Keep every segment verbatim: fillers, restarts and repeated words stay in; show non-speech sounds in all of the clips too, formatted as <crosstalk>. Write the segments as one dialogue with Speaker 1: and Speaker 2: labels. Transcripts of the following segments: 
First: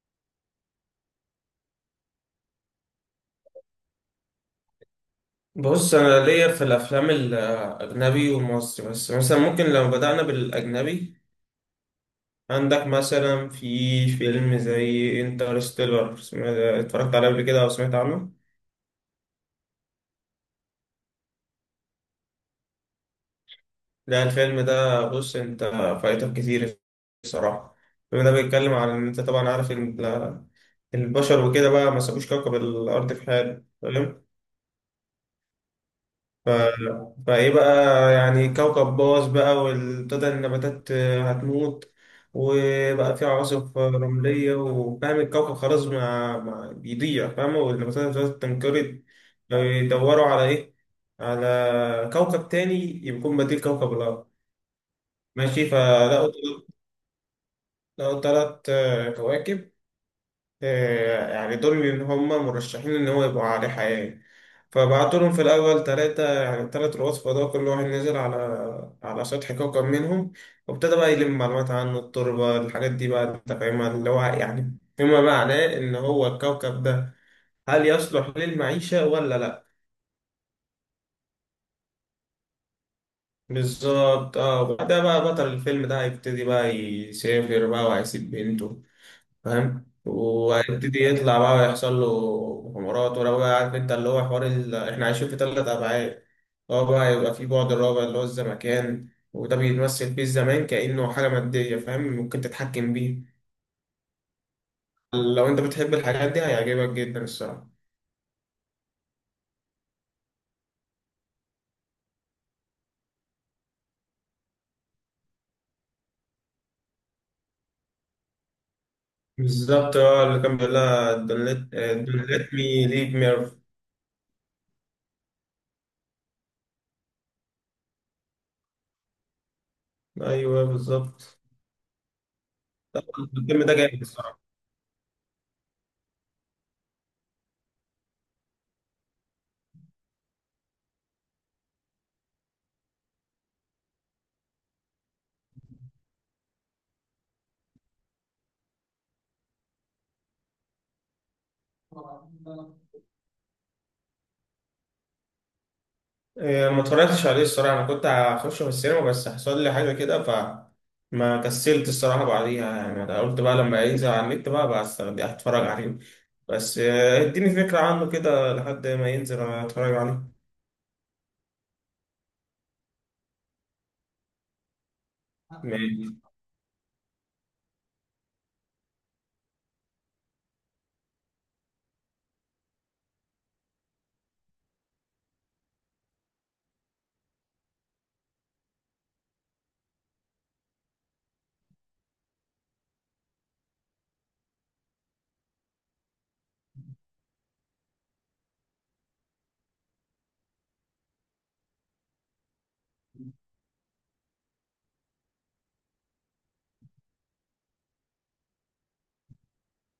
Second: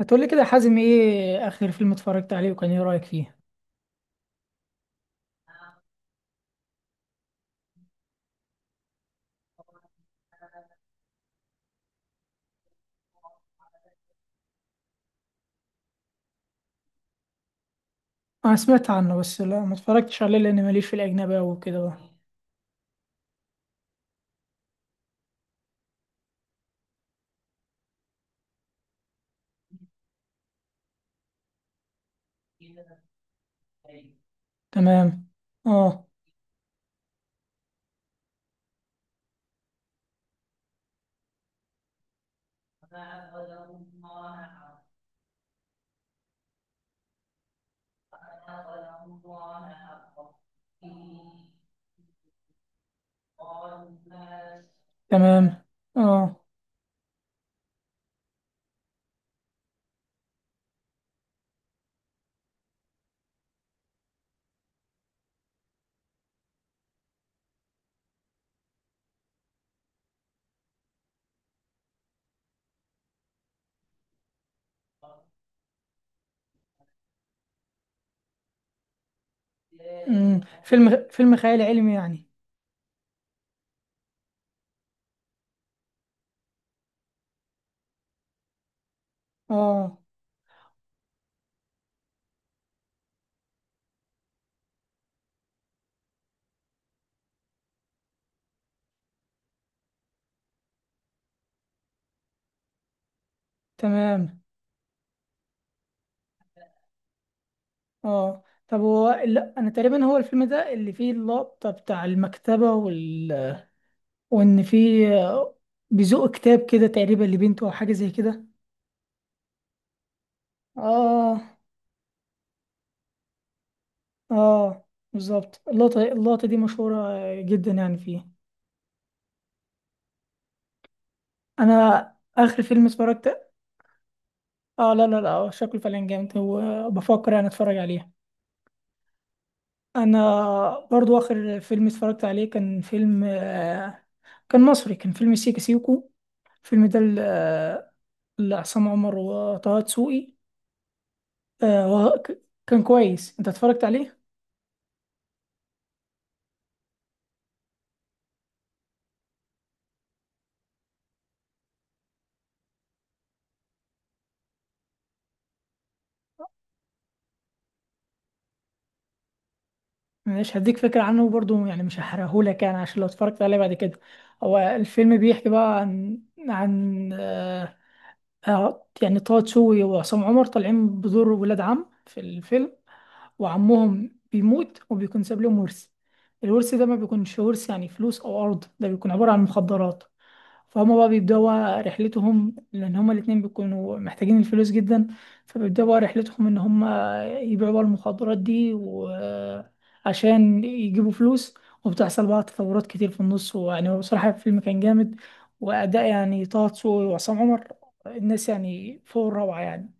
Speaker 1: هتقولي كده يا حازم، ايه اخر فيلم اتفرجت عليه وكان ايه رأيك فيه؟
Speaker 2: بص، انا ليا في الافلام الاجنبي والمصري، بس مثلا ممكن لو بدأنا بالاجنبي. عندك مثلا في فيلم زي انترستيلر، اتفرجت عليه قبل كده او سمعت عنه؟
Speaker 1: انا سمعت عنه، بس لا ما اتفرجتش عليه لان ماليش في الاجنبي أوي وكده بقى.
Speaker 2: لا، الفيلم ده بص انت فايتك كتير الصراحة. الفيلم ده بيتكلم عن ان انت طبعا عارف ان ال- البشر وكده بقى ما سابوش كوكب الارض في حاله تمام.
Speaker 1: تمام. اه.
Speaker 2: ف... فايه بقى، يعني كوكب باظ بقى وابتدى النباتات هتموت، وبقى في عواصف رملية وفاهم الكوكب خلاص ما... ما بيضيع فاهمة، والنباتات ابتدت تنقرض. فبيدوروا على ايه؟ على كوكب تاني يكون بديل كوكب الأرض.
Speaker 1: تمام.
Speaker 2: ماشي، فلقوا
Speaker 1: اه.
Speaker 2: لقوا تلات كواكب. آه، يعني دول اللي هم مرشحين إن هو يبقوا عليه حياة. فبعتوا لهم في الأول تلاتة، يعني التلات رؤوس فضاء كل واحد نزل على على سطح كوكب منهم، وابتدى بقى يلم معلومات عن التربة، الحاجات دي بقى أنت فاهمها اللي هو يعني فيما معناه إن هو الكوكب ده هل يصلح للمعيشة ولا لأ.
Speaker 1: امم فيلم فيلم خيال علمي يعني.
Speaker 2: بالظبط اه، وبعدها بقى بطل الفيلم ده هيبتدي بقى يسافر بقى وهيسيب بنته، فاهم،
Speaker 1: اه.
Speaker 2: وهيبتدي يطلع بقى ويحصل له حمارات، ولو بقى عارف انت اللي هو حوار ال... احنا عايشين في ثلاث ابعاد، هو بقى يبقى في بعد الرابع اللي هو الزمكان، وده بيتمثل فيه الزمان كأنه حاجة مادية، فاهم، ممكن تتحكم بيه.
Speaker 1: تمام.
Speaker 2: لو انت بتحب الحاجات دي هيعجبك جدا الصراحة.
Speaker 1: اه، طب هو لا انا تقريبا هو الفيلم ده اللي فيه اللقطة بتاع المكتبة وال وان فيه، آه، بيزق كتاب كده تقريبا لبنته او حاجة زي كده.
Speaker 2: بالظبط اه، اللي كان بيقول لها
Speaker 1: اه.
Speaker 2: دونت مي ليف ميرف.
Speaker 1: اه بالظبط، اللقطة اللقطة دي مشهورة جدا يعني فيه.
Speaker 2: ايوه بالظبط،
Speaker 1: انا اخر فيلم اتفرجت.
Speaker 2: الفيلم ده جامد
Speaker 1: اه، لا لا لا، شكله فعلا جامد وبفكر انا اتفرج عليه. انا برضو اخر فيلم اتفرجت عليه كان فيلم آه، كان مصري، كان فيلم سيكا سيكو. الفيلم ده ل- آه، لعصام عمر وطه دسوقي. آه، وه-
Speaker 2: الصراحة.
Speaker 1: ك- كان كويس، انت اتفرجت عليه؟
Speaker 2: إيه، ما اتفرجتش عليه الصراحة. أنا كنت هخش في السينما بس حصل لي حاجة كده فما كسلت الصراحة بعديها، يعني أنا قلت بقى لما ينزل على النت بقى بس هتفرج عليه. بس آه، اديني فكرة عنه كده لحد ما ينزل اتفرج عليه.
Speaker 1: مش هديك فكرة عنه برضو يعني، مش هحرقهولك يعني عشان لو اتفرجت عليه بعد كده. هو الفيلم بيحكي بقى
Speaker 2: ماشي.
Speaker 1: عن عن آه، آه، يعني طه دسوقي وعصام عمر طالعين بدور ولاد عم في الفيلم، وعمهم بيموت وبيكون ساب لهم ورث. الورث ده ما بيكونش ورث يعني فلوس او ارض، ده بيكون عبارة عن مخدرات. فهم بقى بيبدأوا بقى رحلتهم لأن هما الاتنين بيكونوا محتاجين الفلوس جدا، فبيبدأوا بقى رحلتهم إن هما يبيعوا بقى المخدرات دي وعشان يجيبوا فلوس. وبتحصل بقى تطورات كتير في النص، ويعني هو بصراحة الفيلم كان جامد، وأداء يعني طه دسوقي وعصام عمر الناس يعني فوق الروعة يعني.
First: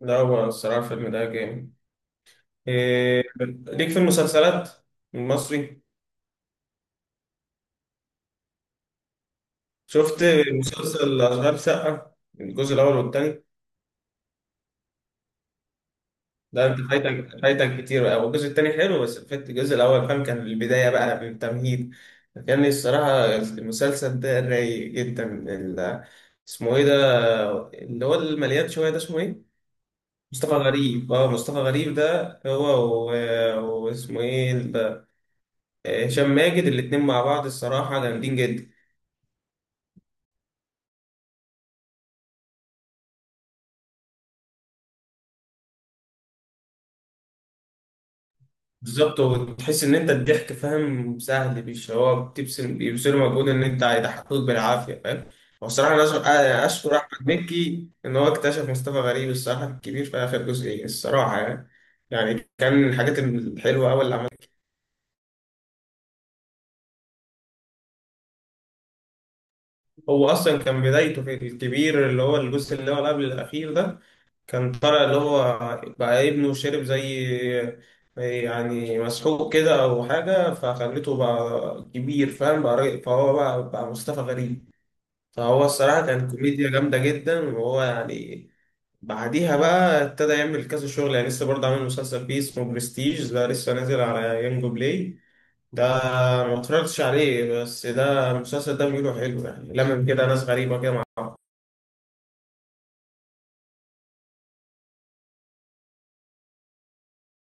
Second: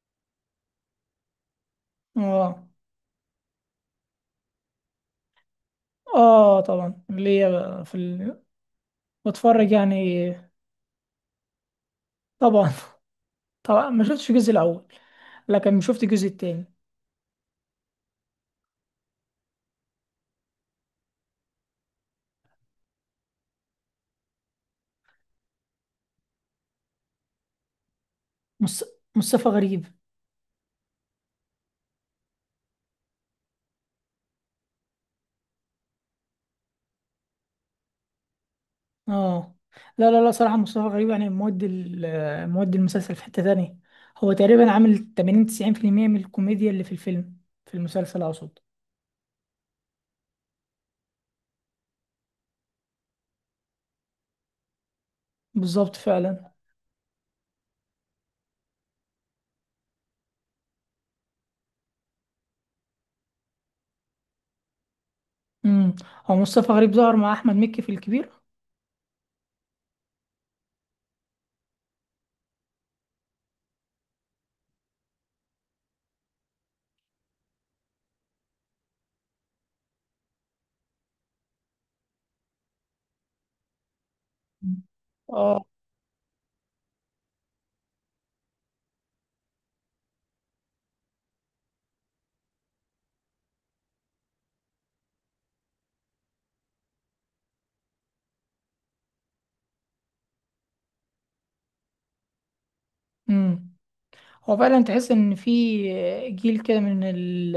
Speaker 2: لا، هو الصراحة الفيلم ده جامد.
Speaker 1: اه.
Speaker 2: إيه، ليك في المسلسلات المصري،
Speaker 1: اه طبعا، اللي هي بقى في ال... بتفرج يعني.
Speaker 2: شفت مسلسل أشغال شقة
Speaker 1: طبعا
Speaker 2: الجزء الأول والتاني؟
Speaker 1: <laughs> طبعا ما شفتش الجزء الأول، لكن شفت الجزء
Speaker 2: ده
Speaker 1: التاني.
Speaker 2: انت فايتك فايتك كتير بقى، والجزء التاني حلو بس فات الجزء الاول، فاهم، كان البدايه بقى بالتمهيد. كان الصراحه المسلسل ده رايق جدا. ال- اسمه ايه ده؟ اللي هو المليان
Speaker 1: مص-
Speaker 2: شويه ده اسمه ايه؟
Speaker 1: مصطفى غريب.
Speaker 2: مصطفى غريب. اه، مصطفى غريب ده هو و- واسمه ايه ال- هشام ماجد. الاتنين مع بعض الصراحه جامدين جدا.
Speaker 1: اه لا لا لا، صراحة مصطفى غريب يعني مودي ال- مودي المسلسل في حتة تانية. هو تقريبا عامل تمانين تسعين في المية من الكوميديا اللي في الفيلم، في المسلسل اقصد.
Speaker 2: بالظبط، وتحس ان انت الضحك، فاهم، سهل، مش هو بتبذل بيبذلوا مجهود ان انت هيضحكوك بالعافيه، فاهم. وصراحه
Speaker 1: بالظبط
Speaker 2: انا أشكر,
Speaker 1: فعلا.
Speaker 2: أنا اشكر احمد مكي ان هو اكتشف مصطفى غريب الصراحه الكبير في اخر جزئين الصراحه يعني، يعني كان من الحاجات الحلوه قوي اللي عملها.
Speaker 1: امم هو مصطفى غريب ظهر مع احمد مكي في الكبير.
Speaker 2: هو اصلا كان بدايته في الكبير اللي هو الجزء اللي هو قبل الاخير ده، كان طالع اللي هو بقى ابنه شرب زي يعني مسحوق كده أو حاجة فخلته بقى كبير، فاهم، بقى راجل- فهو بقى بقى مصطفى غريب.
Speaker 1: مم. اه.
Speaker 2: فهو الصراحة كان كوميديا جامدة جدا، وهو يعني بعديها بقى ابتدى يعمل كذا شغل، يعني لسه برضه عامل مسلسل فيه اسمه برستيج ده لسه نازل على يانجو بلاي ده، ما اتفرجتش عليه بس ده المسلسل ده بيقولوا حلو، يعني لمم كده ناس غريبة كده مع بعض.
Speaker 1: امم هو فعلا تحس ان في جيل كده من ال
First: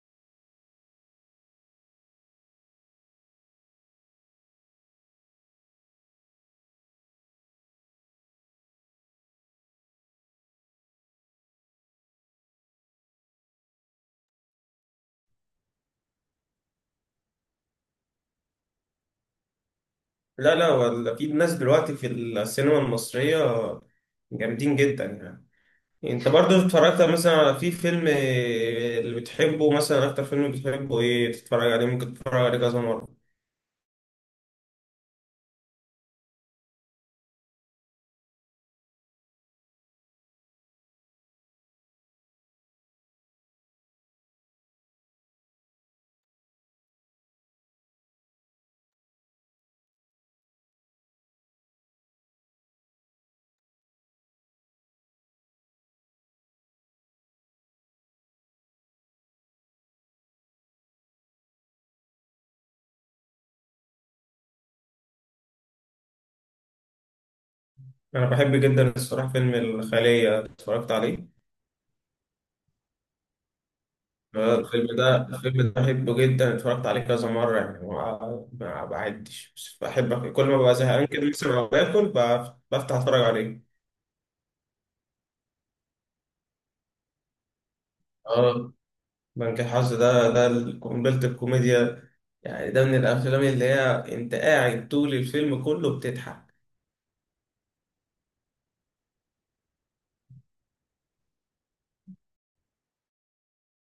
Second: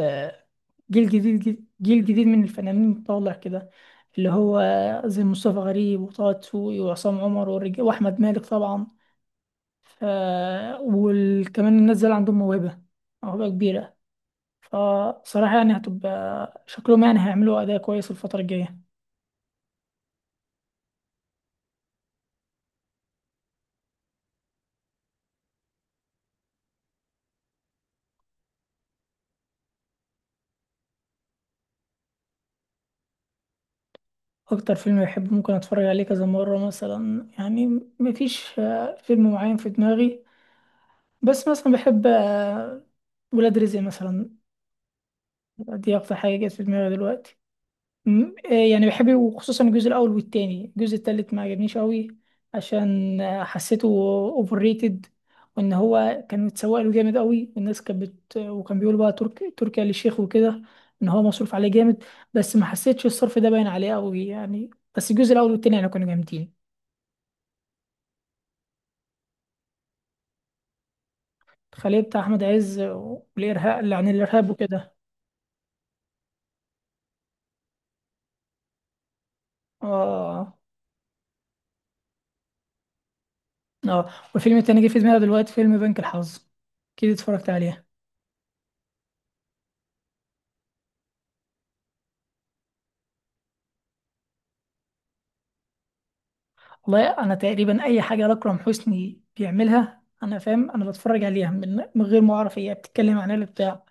Speaker 1: جيل جديد جيل جديد من الفنانين طالع كده، اللي هو زي مصطفى غريب وطه دسوقي وعصام عمر والرجال واحمد مالك طبعا. آه، وكمان الناس دول عندهم موهبة موهبة كبيرة. فصراحة يعني هتبقى شكلهم يعني هيعملوا أداء كويس الفترة الجاية.
Speaker 2: لا لا، ولا في ناس دلوقتي في السينما المصرية جامدين جدا يعني. انت برضو اتفرجت مثلا على في فيلم اللي بتحبه؟ مثلا اكتر فيلم بتحبه ايه تتفرج عليه؟ ممكن تتفرج عليه كذا مرة؟
Speaker 1: أكتر فيلم بحبه ممكن أتفرج عليه كذا مرة مثلا يعني، مفيش آه فيلم معين في دماغي، بس مثلا بحب آه ولاد رزق مثلا. دي أكتر حاجة جت في دماغي دلوقتي. م- إيه يعني بحب، وخصوصا الجزء الاول والتاني، الجزء التالت ما عجبنيش قوي عشان آه، حسيته اوفر ريتد، وان هو كان متسوق له جامد قوي والناس كانت بت... وكان بيقول بقى ترك... تركيا للشيخ وكده، ان هو مصروف عليه جامد، بس ما حسيتش الصرف ده باين عليه قوي يعني. بس الجزء الاول والتاني يعني كانوا جامدين.
Speaker 2: انا بحب جدا الصراحة فيلم الخلية، اتفرجت عليه.
Speaker 1: الخلية بتاع احمد عز والارهاب اللي عن الارهاب
Speaker 2: آه،
Speaker 1: وكده.
Speaker 2: الفيلم ده الفيلم ده بحبه جدا، اتفرجت عليه كذا مرة يعني، ما ما بعدش، بس بحب كل
Speaker 1: اه.
Speaker 2: ما ببقى زهقان كده مثلا او باكل بف- بفتح اتفرج عليه.
Speaker 1: اه، والفيلم التاني جه في دماغي دلوقتي فيلم بنك الحظ، اكيد اتفرجت عليه.
Speaker 2: اه. بنك الحظ ده ده ال- قنبلة الكوميديا، يعني ده من الأفلام اللي هي أنت قاعد طول الفيلم كله بتضحك.
Speaker 1: والله انا تقريبا اي حاجه اكرم حسني بيعملها انا فاهم انا بتفرج عليها من من غير ما اعرف هي بتتكلم عن ايه ولا بتاع.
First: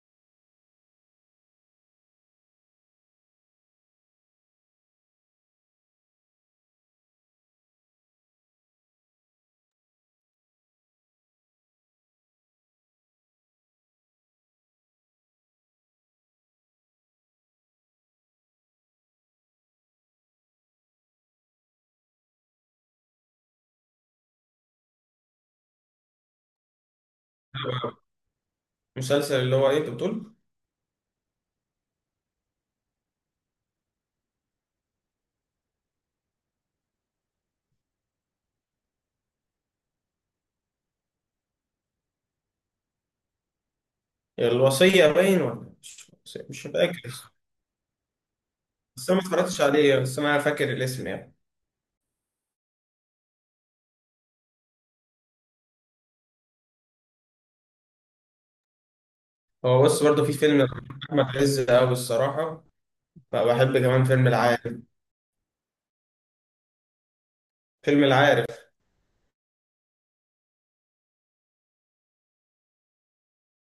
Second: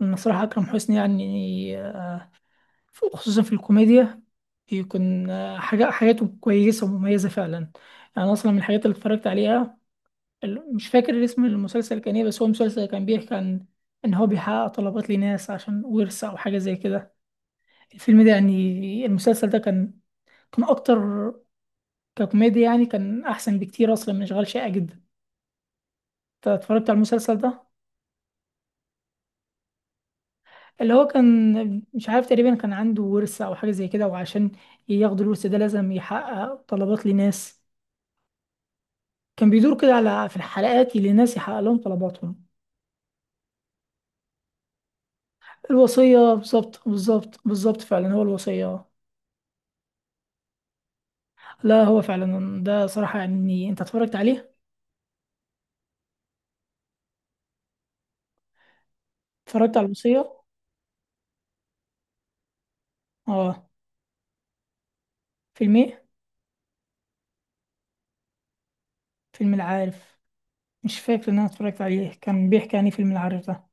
Speaker 1: انا صراحه اكرم حسني يعني آه، خصوصا في الكوميديا يكون آه، حاجه حاجاته كويسه ومميزه فعلا يعني. أنا اصلا من الحاجات اللي اتفرجت عليها، ال- مش فاكر اسم المسلسل كان ايه، بس هو مسلسل كان بيحكي عن ان هو بيحقق طلبات لناس عشان ورث او حاجه زي كده. الفيلم ده يعني المسلسل ده كان كان اكتر ككوميديا يعني، كان احسن بكتير اصلا من اشغال شاقة جدا. اتفرجت على المسلسل ده
Speaker 2: مسلسل اللي هو إيه أنت بتقول؟
Speaker 1: اللي هو كان مش عارف، تقريبا كان عنده ورث او حاجه زي كده، وعشان ياخد الورث ده لازم يحقق طلبات لناس. كان بيدور كده على في الحلقات اللي الناس يحقق لهم طلباتهم.
Speaker 2: الوصية باين ولا مش؟
Speaker 1: الوصيه،
Speaker 2: مش
Speaker 1: بالظبط
Speaker 2: فاكر،
Speaker 1: بالظبط بالظبط، فعلا هو الوصيه.
Speaker 2: بس أنا ما اتفرجتش عليه بس أنا فاكر الاسم يعني.
Speaker 1: لا هو فعلا ده صراحه يعني انت اتفرجت عليه، اتفرجت
Speaker 2: هو
Speaker 1: على
Speaker 2: بص برضه في
Speaker 1: الوصيه.
Speaker 2: فيلم أحمد عز أوي الصراحة،
Speaker 1: اه.
Speaker 2: بحب كمان فيلم العارف.
Speaker 1: فيلم ايه؟
Speaker 2: فيلم العارف،
Speaker 1: فيلم العارف. مش فاكر ان انا اتفرجت عليه، كان بيحكي عن إيه فيلم العارف ده؟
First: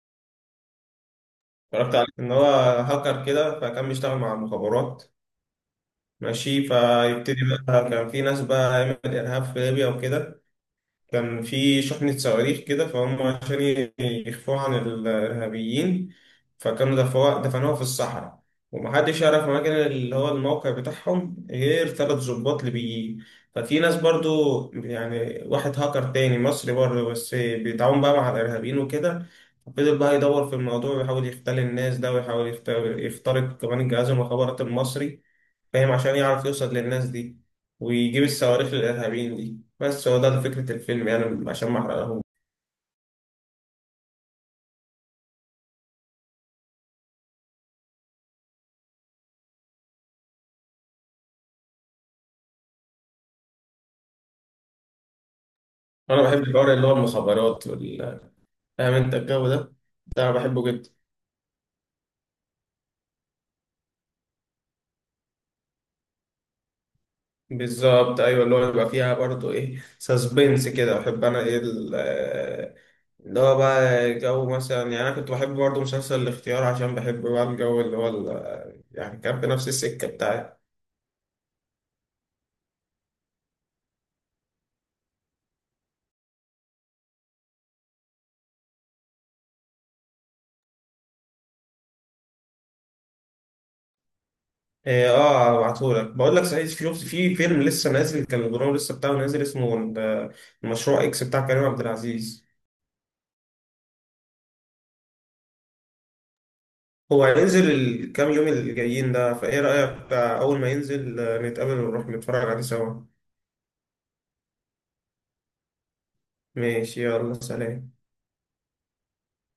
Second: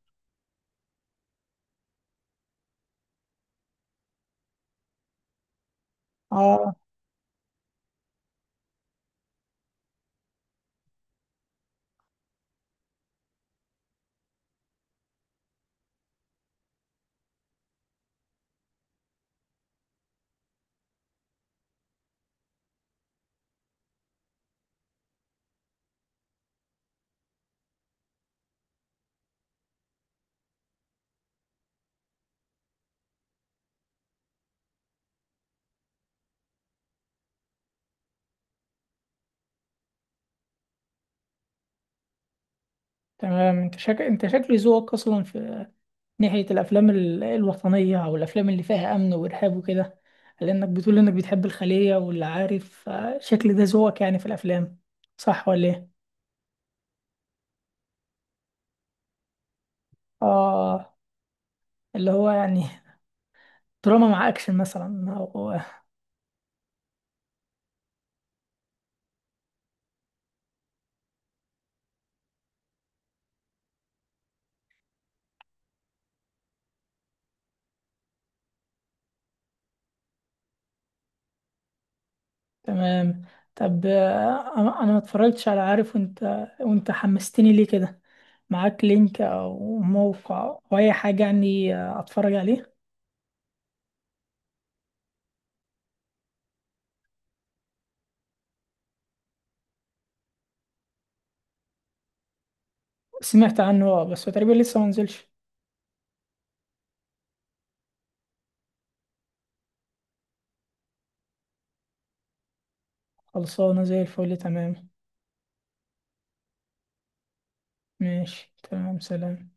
Speaker 2: اتفرجت عليه، إن هو هاكر كده فكان بيشتغل مع المخابرات. ماشي،
Speaker 1: اه
Speaker 2: فيبتدي بقى كان في ناس بقى عمل إرهاب في ليبيا وكده، كان في شحنة صواريخ كده فهم عشان ي- يخفوها عن الإرهابيين، فكانوا دفعوها دفنوها في الصحراء، ومحدش يعرف مكان اللي هو الموقع بتاعهم غير ثلاث ضباط ليبيين. ففي ناس برضو، يعني واحد هاكر تاني مصري برضو بس بيتعاون بقى مع الإرهابيين وكده، فضل بقى يدور في الموضوع ويحاول يختل الناس ده، ويحاول يخت- يخترق كمان الجهاز المخابرات المصري، فاهم، عشان يعرف يوصل للناس دي ويجيب الصواريخ للإرهابيين دي. بس هو ده ده فكرة الفيلم يعني، عشان ما احرقهوش.
Speaker 1: تمام، انت شك... انت شكلي ذوقك اصلا في ناحية الأفلام ال- الوطنية أو الأفلام اللي فيها أمن وإرهاب وكده، لأنك بتقول إنك بتحب الخلية واللي عارف، آه، شكل ده ذوقك يعني في الأفلام. صح ولا إيه؟
Speaker 2: انا بحب الحوار اللي هو المخابرات وال، فاهم انت الجو ده، ده انا بحبه جدا.
Speaker 1: آه، اللي هو يعني <laughs> دراما مع أكشن مثلا أو
Speaker 2: بالظبط، ايوه اللي هو بيبقى فيها برضه ايه سسبنس كده، بحب انا ايه ال- آه، اللي هو بقى جو مثلا، يعني انا كنت بحب برضه مسلسل الاختيار عشان بحب بقى الجو اللي هو ال- يعني كان في نفس السكة بتاعي.
Speaker 1: <laughs> تمام. طب آه، أنا أنا ما اتفرجتش على عارف، وأنت وأنت حمستني ليه كده، معاك لينك أو موقع أو أي حاجة يعني، آه، أتفرج عليه؟
Speaker 2: إيه، اه هبعتهولك. بقول لك صحيح، في في فيلم لسه نازل، كان البرنامج لسه بتاعه نازل اسمه ال- المشروع اكس بتاع كريم عبد العزيز.
Speaker 1: سمعت عنه، آه، بس هو تقريبا لسه ما نزلش.
Speaker 2: هو هينزل الكام يوم اللي جايين ده، فايه رأيك أول ما ينزل آه، نتقابل ونروح نتفرج عليه سوا.
Speaker 1: خلصانة زي الفل، تمام.
Speaker 2: ماشي، يلا سلام.
Speaker 1: ماشي تمام، سلام.